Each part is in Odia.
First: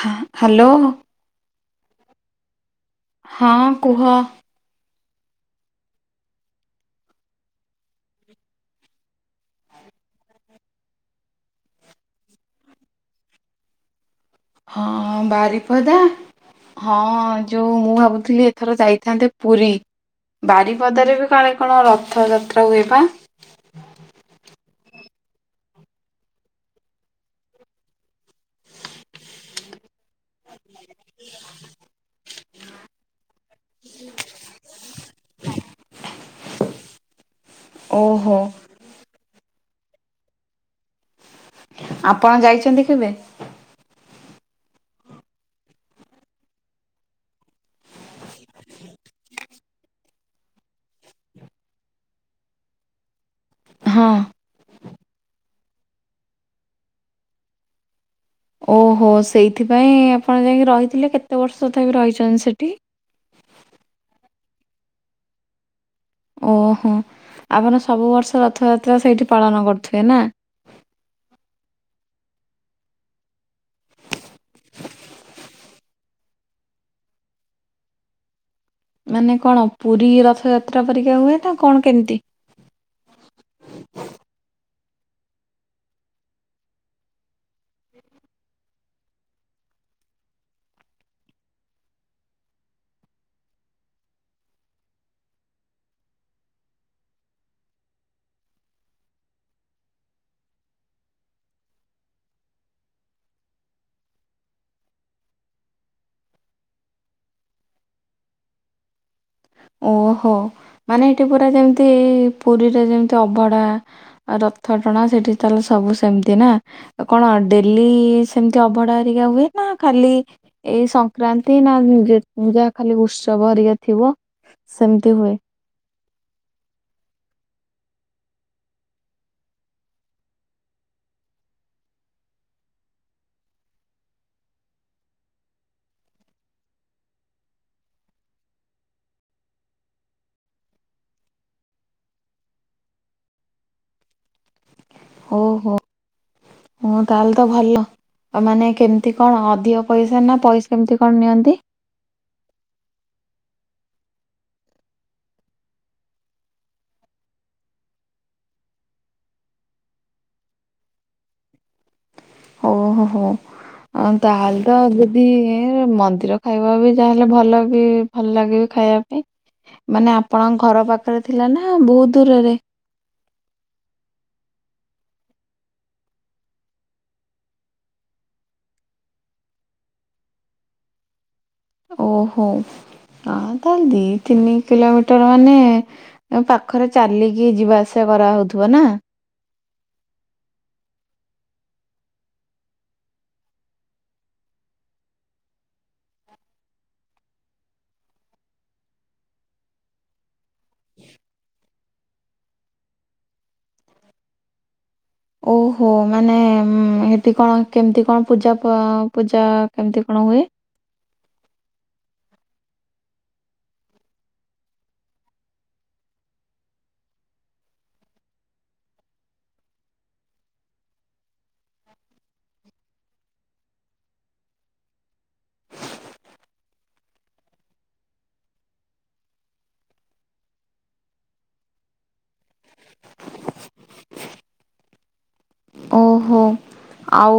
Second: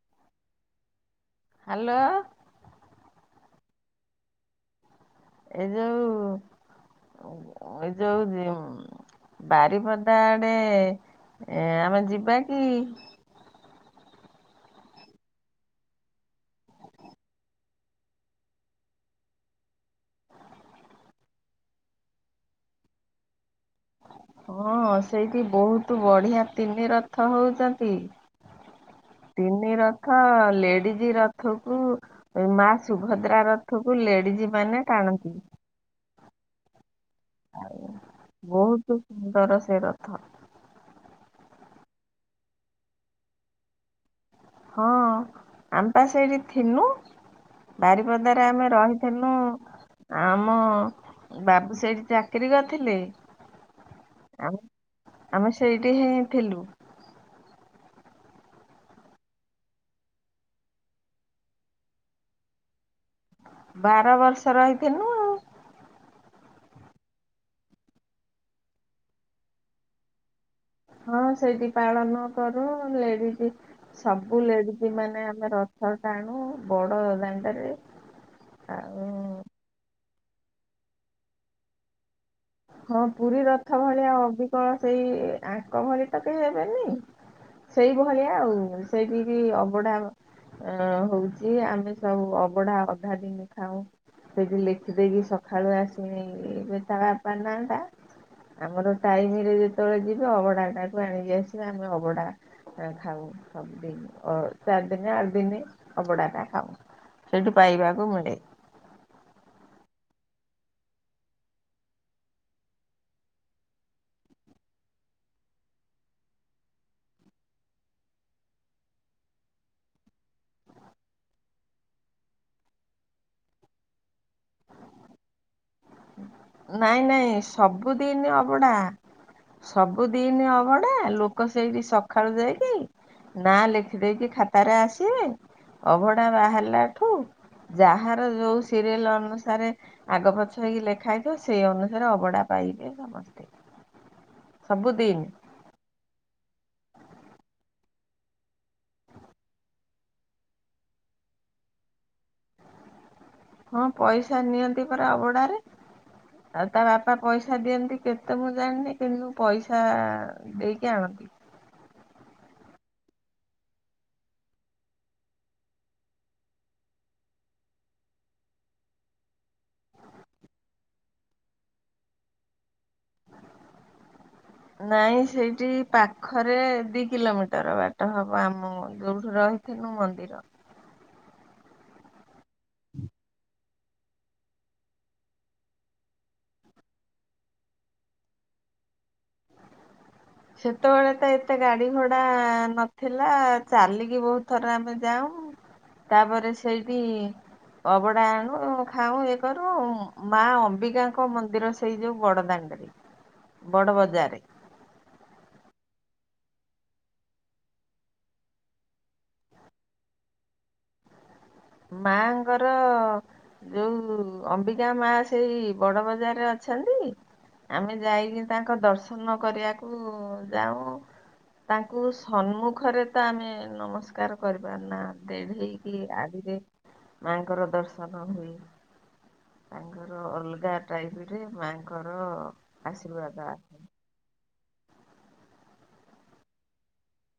ହଁ ହ୍ୟାଲୋ। ହ୍ୟାଲୋ। ହଁ କୁହ। ଏଇ ଯୋଉ ଏଇ ଯୋଉ ବାରିପଦା ଆଡେ ଆମେ ଯିବା କି? ହଁ ବାରିପଦା ହଁ ଯୋଉ ମୁଁ ଭାବୁଥିଲି ଏଥର ଯାଇଥାନ୍ତେ ପୁରୀ। ବାରିପଦାରେ ବି କାଳେ କଣ ରଥଯାତ୍ରା ହୁଏ ବା? ହଁ ସେଇଠି ବହୁତ ବଢିଆ ତିନି ରଥ ହଉଛନ୍ତି। ତିନି ରଥ ଲେଡିଜ ରଥକୁ ଏ ମା ସୁଭଦ୍ରା ରଥକୁ ଲେଡିଜ୍ ମାନେ ଟାଣନ୍ତି। ଆଉ ଓହୋ ବହୁତ ସୁନ୍ଦର ସେ ରଥ। ଆପଣ ଯାଇଛନ୍ତି କେବେ? ହଁ ଆମେ ପା ସେଇଠି ଥିଲୁ। ବାରିପଦାରେ ଆମେ ରହିଥିଲୁ। ଆମ ବାବୁ ସେଇଠି ଚାକିରି କରିଥିଲେ। ହଁ ଆମେ ସେଇଠି ହିଁ ଥିଲୁ। ଓହୋ ସେଇଥିପାଇଁ ଆପଣ ଯାଇକି ରହିଥିଲେ କେତେ ବର୍ଷ ତଥାପି ରହିଛନ୍ତି ସେଇଠି? ବାର ବର୍ଷ ରହିଥିନୁ। ଓହୋ ଆପଣ ସବୁ ବର୍ଷ ରଥଯାତ୍ରା ସେଇଠି ପାଳନ କରୁଥିବେ ନା? ହଁ ସେଠି ପାଳନ କରୁ ଲେଡିଜ ସବୁ ଲେଡିଜ୍ ମାନେ ଆମେ ରଥ ଟାଣୁ ବଡ ଦାଣ୍ଡରେ। ଆଉ। ମାନେ କଣ ପୁରୀ ରଥଯାତ୍ରା ପରିକା ହୁଏ ନା କଣ କେମିତି? ହଁ ପୁରୀ ରଥ ଭଳିଆ ଅବିକଳ ସେଇ ଆଙ୍କ ଭଳିଆ ତ କେହି ହେବେନି। ସେଇ ଭଳିଆ ଆଉ ସେଇଠିକି ଅବଢା ହବ। ଅ ହୋଉଚି ଆମେ ସବୁ ଅବଢା ଅଧା ଦିଇନି ଖାଉ। ସେଠି ଲେଖିଦେବିକି ସକାଳୁ ଆସି ମିନି ତାଆ ବାପା ନାଟା। ଆମର ଟାଇମ୍ ରେ ଯେତେବେଳେ ଯିବ ଅବଢା ଟାକୁ ଆଣିକି ଆସିବେ ଆମେ ଅବଢା ଖାଉ ସବୁଦିଇନି ଚାରି ଦିଇନେ ଆଠ ଦିଇନ ଅବଡା ଟା ଖାଉ। ସେଇଠୁ ପାଇବାକୁ ମିଳେ। ଓହୋ ମାନେ ହେଠି ପୁରା ଯେମିତି ପୁରୀରେ ଯେମିତି ଅଭଢା ଆଉ ରଥ ଟଣା ସେଠି ତାହେଲେ ସବୁ ସେମିତି ନା। କଣ ଡେଲି ସେମିତି ଅବଢା ହେରିକା ହୁଏ ନା ଖାଲି ଏଇ ସଂକ୍ରାନ୍ତି ନା ଯାହା ଖାଲି ଉତ୍ସବ ହରିକା ଥିବ। ସେମିତି ହୁଏ। ନାଇଁ ନାଇଁ ସବୁଦିଇନି ଅବଢା। ସବୁଦିଇନି ଅଭଢା ଲୋକ ସେଇଠି ସକାଳୁ ଯାଇକି ନା ଲେଖିଦେଇକି ଖାତାରେ ଆସିବେ। ଅଭଢା ବାହାରିଲା ଠୁ ଯାହାର ଯୋଉ ସିରିଏଲ ଅନୁସାରେ ଆଗ ପଛ ହେଇକି ଲେଖା ହେଇଥିବ ସେଇ ଅନୁସାରେ ଅବଢଡା ପାଇବେବେ ସମସ୍ତେ ସବୁଦିଇନି। ଓହୋ ହୁଁ ତାହେଲେ ତ ଭଲ। ମାନେ କେମିତି କଣ ଅଧିକ ପଇସା ନା ପଇସା କେମିତି କଣ ନିଅନ୍ତି? ହଁ ପଇସା ନିଅନ୍ତି ପରା ଅଭଡାରେ। ଆଉ ତା ବାପା ପଇସା ଦିଅନ୍ତି କେତେ ମୁଁ ଜାଣିନି କିନ୍ତୁ ପଇସା ଦେଇକି ଆଣନ୍ତି। ଓ ହୋ ହୋ। ହଁ ତାହେଲେ ତ ଯଦି ମନ୍ଦିର ଖାଇବା ବି ଯାହାେଲେ ଭଲ ବି ଭଲ ଲାଗିବି ଖାଇବା ପାଇଁ ମାନେ ଆପଣଙ୍କ ଘର ପାଖରେ ଥିଲା ନା ବୋହୁତ ଦୂରରେ? ନାଇଁ ସେଇଠି ପାଖରେ ଦିଇ କିଲୋମିଟର ବାଟ ହବ ଆମ ଯୋଉଠୁ ରହି ଥିନୁ ମନ୍ଦିର। ଓହୋ ଆ ତାହେଲେ ଦିଇ ତିନି କିଲୋମିଟର ମାନେ ଏ ପାଖରେ ଚାଲିକି ଯିବା ଆସିବା କରାହୋଉଥିବ ନା। ସେତେବେଳେ ତ ଏତେ ଗାଡି ଘୋଡା ନଥିଲା ଚାଲିକି ବୋହୁତ ଥର ଆମେ ଯାଉଁ। ତା ପରେ ସେଇଠି ଅଭଡା ଆଣୁ ଖାଉଁ ଇଏ କରୁ ମା ଅମ୍ବିକାଙ୍କ ମନ୍ଦିର ସେ ସେଇ ଯୋଉ ବଡଦାଣ୍ଡରେ ବଡ ବଜାରେ। ଓହୋ ମାନେ ସେଠି କଣ କେମିତି କଣ ପୂଜା ପୂଜା କେମିତି କଣ ହୁଏ? ମା ଙ୍କର ଯୋଉ ଅମ୍ବିକା ମା ସେଇ ବଡ ବଜାରେ ଅଛନ୍ତି? ଆମେ ଯାଇକି ତାଙ୍କ ଦର୍ଶନ କରିଆକୁ ଯାଉଁ। ତାଙ୍କୁ ସମ୍ମୁଖରେ ତ ଆମେ ନମସ୍କାର କରିପାରୁ ନା ଦେଢେଇକି ଆଡେ କି ମା ଙ୍କର ଦର୍ଶନ ହୁଏ। ତାଙ୍କର ଅଲଗା ଟାଇପ୍ ରେ ମା ଙ୍କର ଆଶୀର୍ବାଦ ଆସେ। ହ [unintelligible] ଓହୋ ଆଉ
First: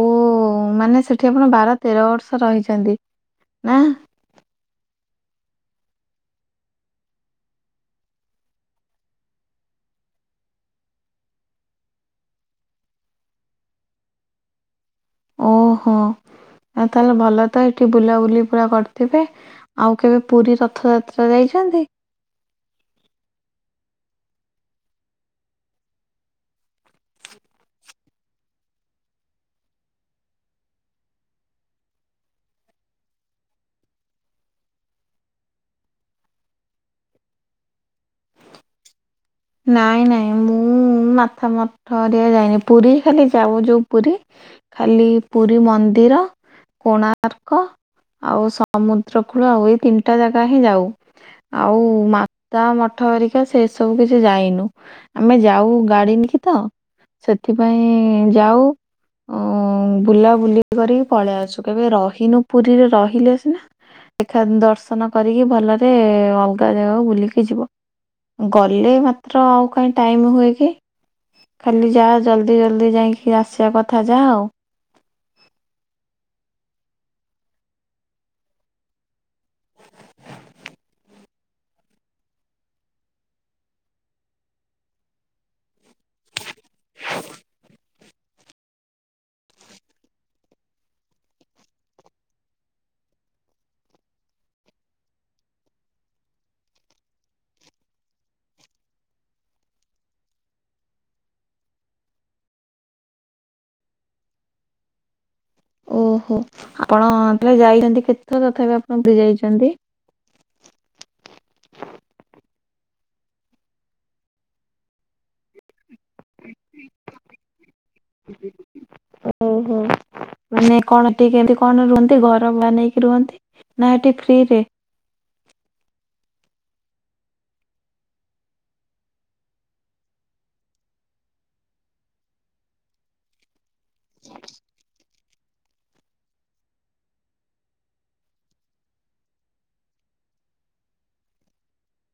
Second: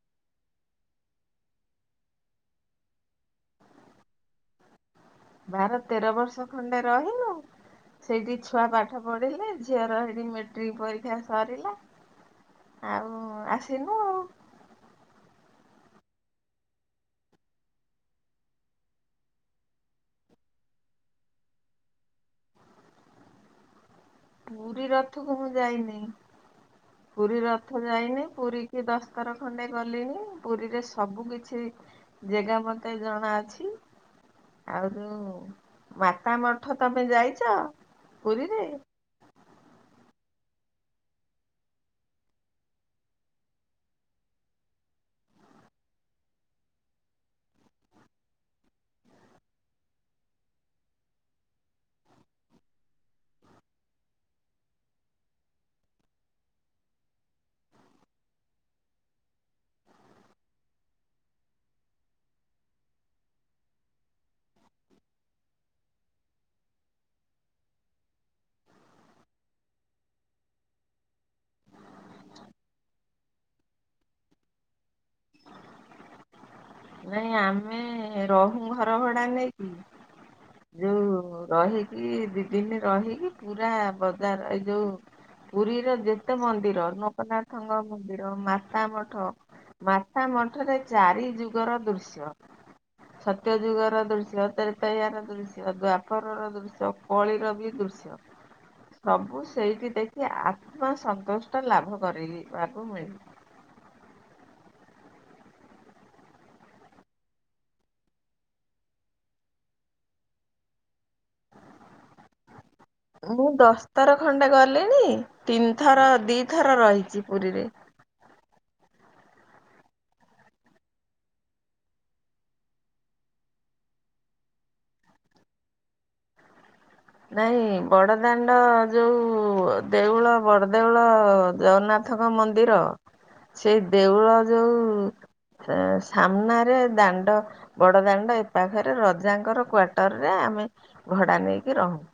ମାନେ ସେଠି ଆପଣ ବାର ତେର ବର୍ଷ ରହିଚନ୍ତି। ନାଆ। ବାର ତେର ବର୍ଷ ଖଣ୍ଡେ ରହିଲୁ। ସେଇଠି ଛୁଆ ପାଠ ପଢିଲେ ଝିଅର ସେଇଠି ମେଟ୍ରିକ୍ ପରୀକ୍ଷା ସରିଲା ଆଉ ଆସିଲୁ ଆଉ। ଓହୋ ଆଉ ତା ହେଲେ ଭଲ ତ ହେଠି ବୁଲାବୁଲି ପୁରା କରିଥିବେ ଆଉ କେବେ ପୁରୀ ରଥଯାତ୍ରା ଯାଇଛନ୍ତି? ପୁରୀ ରଥକୁ ମୁଁ ଯାଇନି। [unintelligible] ପୁରୀ ରଥ ଯାଇନି ପୁରୀ କି ଦଶଥର ଖଣ୍ଡେ ଗଲିଣିି ପୁରୀରେ ସବୁ କିଛି- ଜେଗା ମତେ ଜଣା ଅଛି। ଆଉ ମାତା ମଠ ତମେ ଯାଇଛ, ପୁରୀରେ? ନାଇଁ ନାଇଁ ମୁଁ ମାତା ମଠ [unintelligible] ପୁରୀ ଖାଲି ଯାଉ ଯୋଉ ପୁରୀ ଖାଲି ପୁରୀ ମନ୍ଦିର କୋଣାର୍କ ଆଉ ସମୁଦ୍ରକୂଳ ଆଉ ଏଇ ତିନିଟା ଜାଗା ହିଁ ଯାଏ। ଆଉ ମାତାମଠ ହେରିକା ସେ ସବୁ କୁ ଯା ଯାଇନୁ ଆମେ ଯାଉ ଗାଡି ନେଇକି ତ ସେଥିପାଇଁ ଯାଉ ଉଁ ବୁଲା ବୁଲି କରିକି ପଳେଇ ଆସୁ କେବେ ରହିନୁ ପୁରୀରେ ରହିଲେ ସିିନା ଦେଖା ଦର୍ଶନ କରିକି ଭଲରେ ଅଲଗା ଜାଗାକୁ ବୁଲିକି ଯିବ। ଗଲ-୍- ହେଲେ ମାତ୍ର ଆଉ କାଇଁ ଟାଇମ୍ ହୁଏ କି। ଖାଲି ଯା ଜଲ୍ଦି ଜଲ୍ଦି ଯାଇକି ଆସିଵା କଥା ଯାହା ଆଉ। ନାଇଁ ଆମେ ରହୁଁ ଘର ଭଡା ନେଇକି ଯୋଉ ରହିକି ଦି ଦିନି ରହିକି ପୁରା ବଜାର ଏଇ ଯୋଉ ପୁରୀରେ ଯେତେ ମନ୍ଦିର ଲୋକନାଥଙ୍କ ମନ୍ଦିର, ମାତା ମଠ, ମା ତା ମଠରେ ଚାରି ଯୁଗର ଦୃଶ୍ୟ ସତ୍ୟ ଯୁଗ ର ଦୃଶ୍ୟ ତେତ୍ରୟା ର ଦୃଶ୍ୟ, ଦ୍ଵାପର ର ଦୃଶ୍ୟ, କଳିର ବି ଦୃ ଶ୍ୟ ସବୁ ସେଇଠି ଦେଖି ଆତ୍ମାସନ୍ତୁଷ୍ଟ ଲାଭ କରିଲେ ଲାଭ ମିଳେ। ଓହୋ ଆପଣ ଯୋଉ ଯାଇଚନ୍ତି, କେତେଥର ତଥାପି ଆପଣ ପୁରୀ ଯାଇଛନ୍ତି? ମୁଁ ଦଶଥର ଖଣ୍ଡେ ଗଲିଣି ତିନିଥର ଦି ଥର ରହିଚି ପୁରୀରେ। ଓହୋ। ମାନେ କଣ ଟିକ୍ କେମତି କଣ ରୁହନ୍ତି ଘର ବନେଇକି ରୁହନ୍ତି? ନା ହେଠି ଫ୍ରି ରେ? ନାଇଁ ବଡ଼ଦାଣ୍ଡ ଯୋଉ ଦେଉଳ ବଡଦେଉଳ ଜଗନ୍ନା ଥଙ୍କ ମନ୍ଦିର ସେଇ ଦେଉଳ ଯୋଉ ସେ ସାମ୍ନାରେ ଦାଣ୍ଡ ବଡ ଦାଣ୍ଡ ଏ ପାଖରେ ରଜାଙ୍କର କ୍ଵୋଟର ରେ ଆମେ ଭଡା ନେଇକି ରହୁ।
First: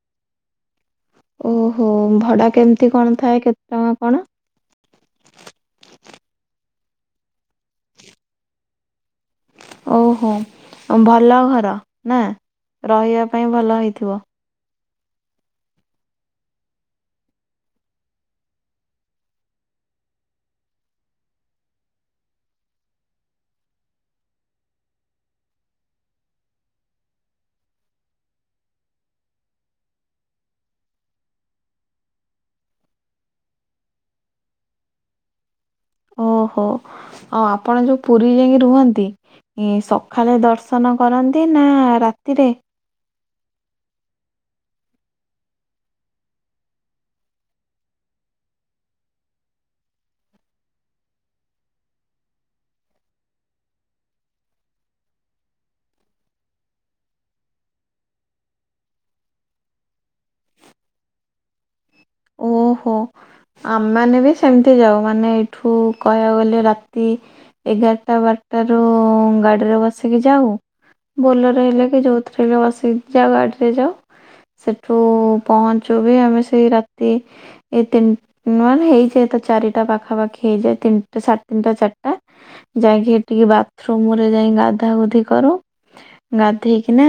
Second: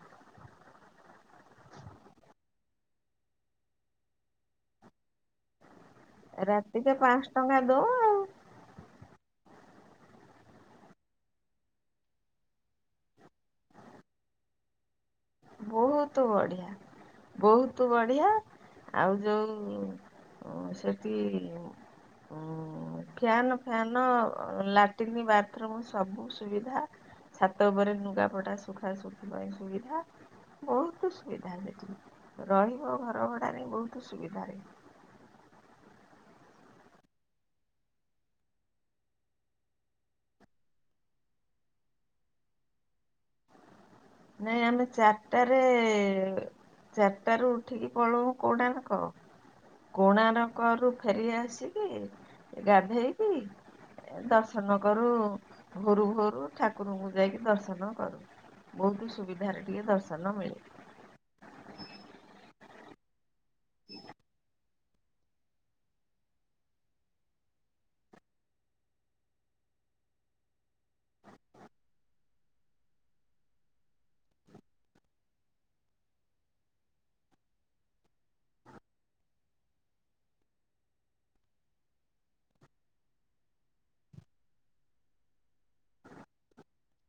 ଓହୋ ଭଡ଼ା କେମିତି କଣ ଥାଏ କେତେ ଟଙ୍କା କଣ? ରାତିରେ ପାଁଶ ଟଙ୍କା ଦୋଉ ଓହୋ ଭଲ ଘର ନା ରହିବା ପାଇଁ ଭଲ ହେଇଥିବ? ବହୁତ ବଢିଆ। ବହୁତ ବଢିଆ ଆଉ ଯୋଉ ସେଠି ଫ୍ୟାନ୍ ଫ୍ୟାନ୍‌ ଲାଟିନ୍ ବାଥରୁମ୍ ସବୁ ସୁବିଧା। ଛାତ ଉପରେ ନୁଗା ପଟା ଶୁଖା ଶୁଖି ପାଇଁ ସୁବିଧା ବହୁତ ସୁବିଧା ସେଠି ରହିବ ଘର ଭଡାରେ ବହୁତ ସୁବିଧାରେ। ଓହୋ ଆପଣ ଯୋଉ ପୁରୀ ଯାଇ ରୁହନ୍ତି ଏ ସକାଳେ ଦର୍ଶନ କରନ୍ତି ନା ରାତିରେ? ନାଇଁ ଆମେ ଚାରିଟାରେ ଚାରିଟାରୁ ଉଠିକି ପଳଉ କୋଣାର୍କ। କୋଣାର୍କରୁ ଫେରି ଆସିକି ଗାଧେଇକି ଏ ଦର୍ଶନ କରୁ, ଭୋରୁ ଭୋରୁ ଠାକୁରଙ୍କୁ ଯାଇକି ଦର୍ଶନ କରୁ। ବୋହୁତ୍ ସୁବିଧାରେ ଟିକେ ଦର୍ଶନ ମିଳେ। ଓହୋ। ଆମେମାନେ ବି ଏମିତି ଯାଉ ମାନେ ଏଇଠୁ କହିବାକୁ ଗଲେ ରାତି ଏଗାରଟା ବାରଟାରୁ ଗାଡ଼ିରେ ବସିକି ଯାଉ। ବୋଲେର ହେଲେ ବି ଯୋଉ ଥିରେ ହେଲେ ବସିକି ଯାଉ ଗାଡ଼ିରେ ଯାଉ। ସେଠୁ ପହଞ୍ଚୁ ବି ଆମେ ସେଇ ରାତି ଏ ତିନି ନହନେ ହେଇଯାଏ ତ ଚାରିଟା ପାଖାପାଖି ହେଇଯାଏ ତିନିଟା ସାଢେ ତିନିଟା ଚାରିଟା। ଯାଇକି ହେଇ ଟିକେ ବାଥରୁମ୍ ରେ ଯାଇଁ ଗାଧା ଗୁଧି କରୁ। ଗାଧେଇକିନା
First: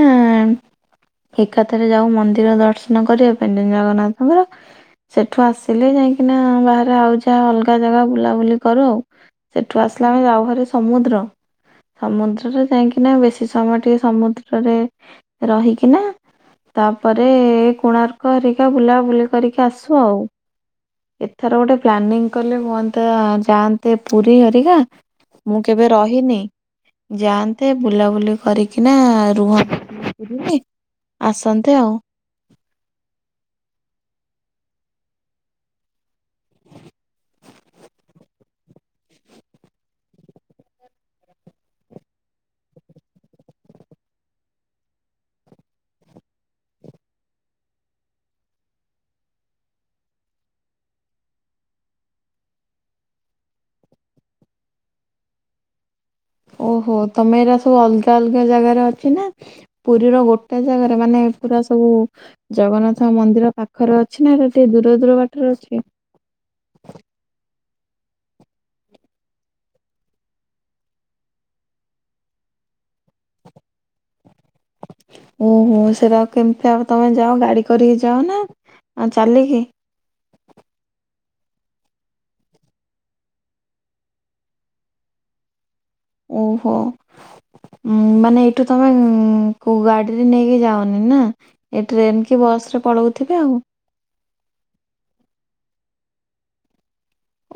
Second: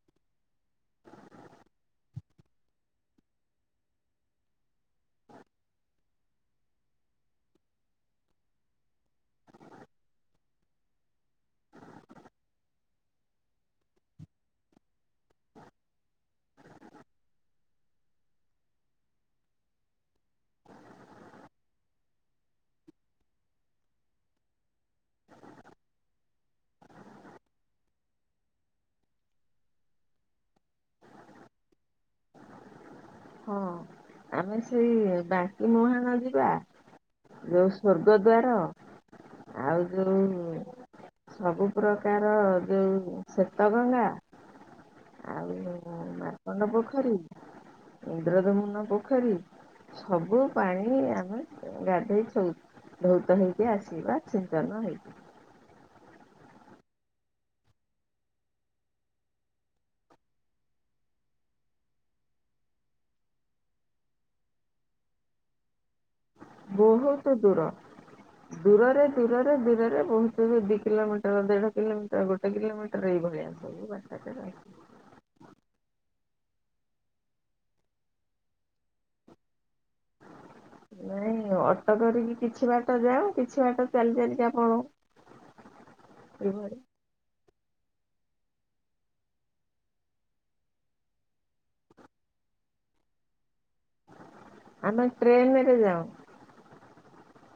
ଏକାଥରେ ଯାଉ ମନ୍ଦିର ଦର୍ଶନ କରିବା ପାଇଁ ଜଗନ୍ନାଥଙ୍କର। ସେଠୁ ଆସିଲେ ଯାଇକିନା ବାହାରେ ଆଉ ଯାହା ଅଲଗା ଜାଗା ବୁଲାବୁଲି କରୁ ଆଉ। ସେଠୁ ଆସିଲେ ଆମେ ଯାଉ ହାରି ସମୁଦ୍ର। ସମୁଦ୍ରରେ ଯାଇକିନା ବେଶୀ ସମୟ ଟିକେ ସମୁଦ୍ରରେ ରହିକିନା ତାପରେ କୋଣାର୍କ ହେରିକା ବୁଲାବୁଲି କରିକି ଆସୁ ଆଉ। ଏଥର ଗୋଟେ ପ୍ଲାନିଂ କଲେ ହୁଅନ୍ତା ଯାଆନ୍ତେ ପୁରୀ ହରିକା। ମୁଁ କେବେ ରହିନି। ଯା ନ୍ତେ, ବୁଲାବୁଲି କରିକିନା ରୁହନ୍ତ ଆସନ୍ତେ ଆଉ। ହଁ ଆମେ ସେଇ ବାଙ୍କିମୁହାଣ ଯିବା। ଯୋଉ ସ୍ଵର୍ଗଦ୍ଵାର। ଆଉ ଯୋଉ ସବୁ ପ୍ରକାର ଯୋଉ ଶ୍ଵେତ ଗଙ୍ଗା ଆଉ ମାର୍କଣ୍ଡ ପୋଖରୀ, ଇନ୍ଦ୍ରଧମୁନ ପୋଖରୀ ସବୁ ପାଣି ଆମେ ଗାଧୋଇ ସଉଛୁ। ବହୁତ ହେଇକି ଆସିବା ସିଞ୍ଚନ ହେଇକି। ଓହୋ। ତମେ ଏରା ସବୁ ଅଲଗା ଅଲଗା ଜାଗାରେ ଅଛି ନା ପୁରୀର ଗୋଟେ ଜାଗାରେ ମାନେ ପୁରା ସବୁ ଜଗନ୍ନାଥ ମନ୍ଦିର ପାଖରେ ଅଛି ନା ଟିକେ ଦୂର ଦୂର ବାଟରେ ଅଛି? ବୋହୁତୁ ଦୂର। ଦୂରରେ, ଦୂରରେ, ଦୂରରେ ବୋହୁତ୍ ବି ଦି କିଲୋମିଟର ଦେଢ କିଲୋମିଟର ଗୋଟେ କିଲୋମିଟର ଏଇ ଭଳିଆ। ବଷ [unintelligible] ଉଁ ହୁଁ, ସେଇଟା କେମିତି ତମେ ଯାଅ ଗାଡ଼ି କରିକି ଯାଅ ନା ଆଉ ଚାଲିକି? ନାଇଁ ଅଟୋ କରିକି କିଛି ବାଟ ଯାଉ। କିଛି ବାଟ ଚାଲି ଚାଲିକା ପଳଉ। ଓହୋ। ଏଇଭଳି ଉଁ ମାନେ ଏଇଠୁ ତମେ କୋଉ ଗାଡିରେ ନେଇକି ଯାଅନି ନା? ଏ ଟ୍ରେନ୍ କି ବସ୍ ରେ ପଳଉଥିବେ ଆଉ? ଆମେ ଟ୍ରେନ୍ ରେ ଯାଉ।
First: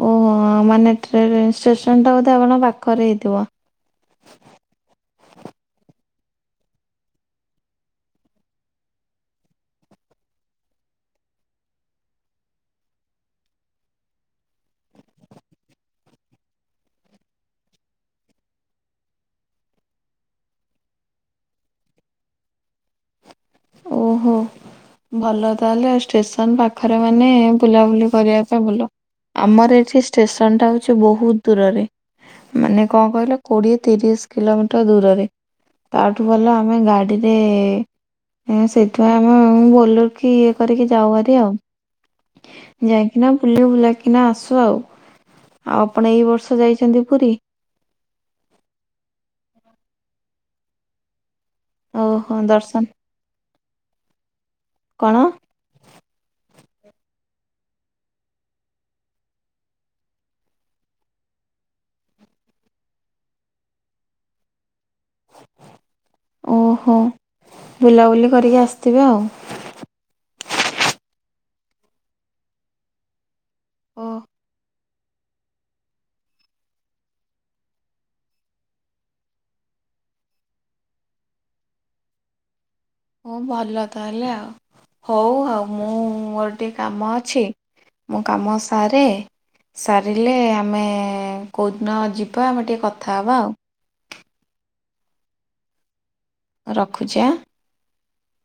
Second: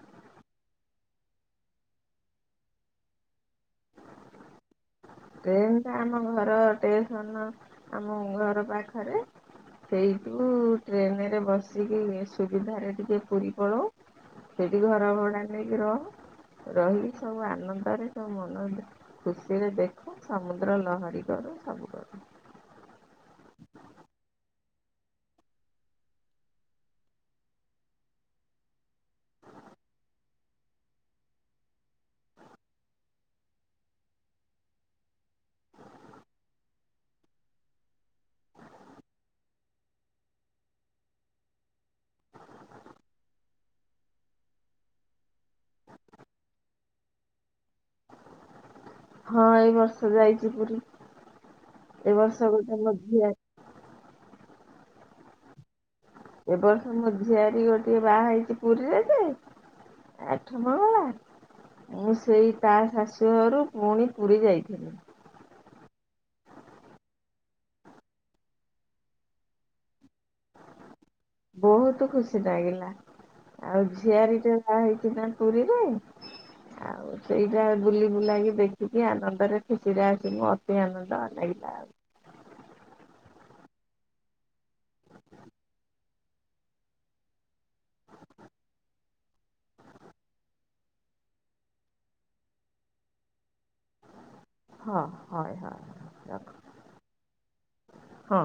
ଓହୋ, ମାନେ ଟ୍ରେ ଷ୍ଟେସନଟା ବୋଧେ ଆପଣଙ୍କ ପାଖରେ ହେଇଥିବ? ଟ୍ରେନ୍ ଟା ଆମ ଘର ଷ୍ଟେସନ ଆମ ଘର ପାଖରେ। ସେଇଠୁ ଟ୍ରେନ୍ ରେ ବସିକି ସୁବିଧାରେ ଟିକେ ପୁରୀ ପଳଉ। ସେଠି ଘର ଭଡା ନେଇକି ରହୁ। ରହିିକି ସବୁ ଆନନ୍ଦରେ ସବୁ ମନ ଖୁସିରେ ଦେଖୁ, ସମୁଦ୍ର ଲହରୀ କରୁ, ସବୁ କରୁ। ଓହୋ। ଭଲ ତାହେଲେ, ଷ୍ଟେସନ ପାଖରେ ମାନେ ବୁଲାବୁଲି କରିବା ପାଇଁ ଭଲ। ଆମର ଏଠି ଷ୍ଟେସନଟା ହଉଚି ବହୁତ୍ ଦୂରରେ। ମାନେ କଣ୍ କହିଲ କୋଡିଏ ତିରିଶ୍ କିଲୋମିଟର ଦୂରରେ। ତାଠୁ ଭଲ ଆମେ ଗାଡ଼ିରେ ଏଁ ସେଥିପାଇଁ ଆମେ ବୋଲେର୍ କି ଇଏ କରିକି ଯାଉ ଭାରି ଆଉ। ଯାଇକିନା ବୁଲିବୁଲା କିନା ଆସୁ ଆଉ। ଆଉ ଆପଣ ଏଇ ବର୍ଷ ଯାଇଚନ୍ତି ପୁରୀ? ହଁ ଏଇ ବର୍ଷ ଯାଇଚି ପୁରୀ ଏ ଓହୋ ବର୍ଷ ଗୋଟେ ଦର୍ଶନ [unintelligible] କଣ? ଏ ବର୍ଷ ମୋ ଝିଆରୀ ଗୋଟିଏ ବାହା ହେଇଚି ପୁରୀରେ ଯେ ଆଠ ନ [unintelligible] ମୁଁ ସେଇ ତା ଶାଶୁ ଘରୁ ପୁଣି ପୁରୀ ଯାଇଥିଲି। ଉଁ-ହୁ ବୁଲାବୁଲି କରିକି ଆସିଥିବେ ଆଉ। ବହୁତୁ ଖୁସି ଲାଗିଲା ଆଉ ଓହୋ ଝିଆରୀଟେ ବାହା ହେଇଚି ନା ପୁରୀରେ। ଆଉ ସେଇଟା ବୁଲି ବୁଲାକି ଦେଖିକି ଆନନ୍ଦରେ ଖୁସିରେ ଆସିଲୁ ଅତି ଆନନ୍ଦ ଲାଗିଲା ଆଉ। ହଁ ଭଲ ତାହେଲେ ଆଉ ହଉ ଆଉ ମୁଁ ଟିକେ କାମ ଅଛି ମୁଁ କାମ ସାରେ ସାରିଲେ ଆମେ କଉଦିନ ଯିବା ଆମେ ଟିକେ କଥା ହେବା ଆଉ। ହଁ- ହଁ- ହଁ- ରଖୁଚି। ରଖୁଚି ଆଁ। ହଁ।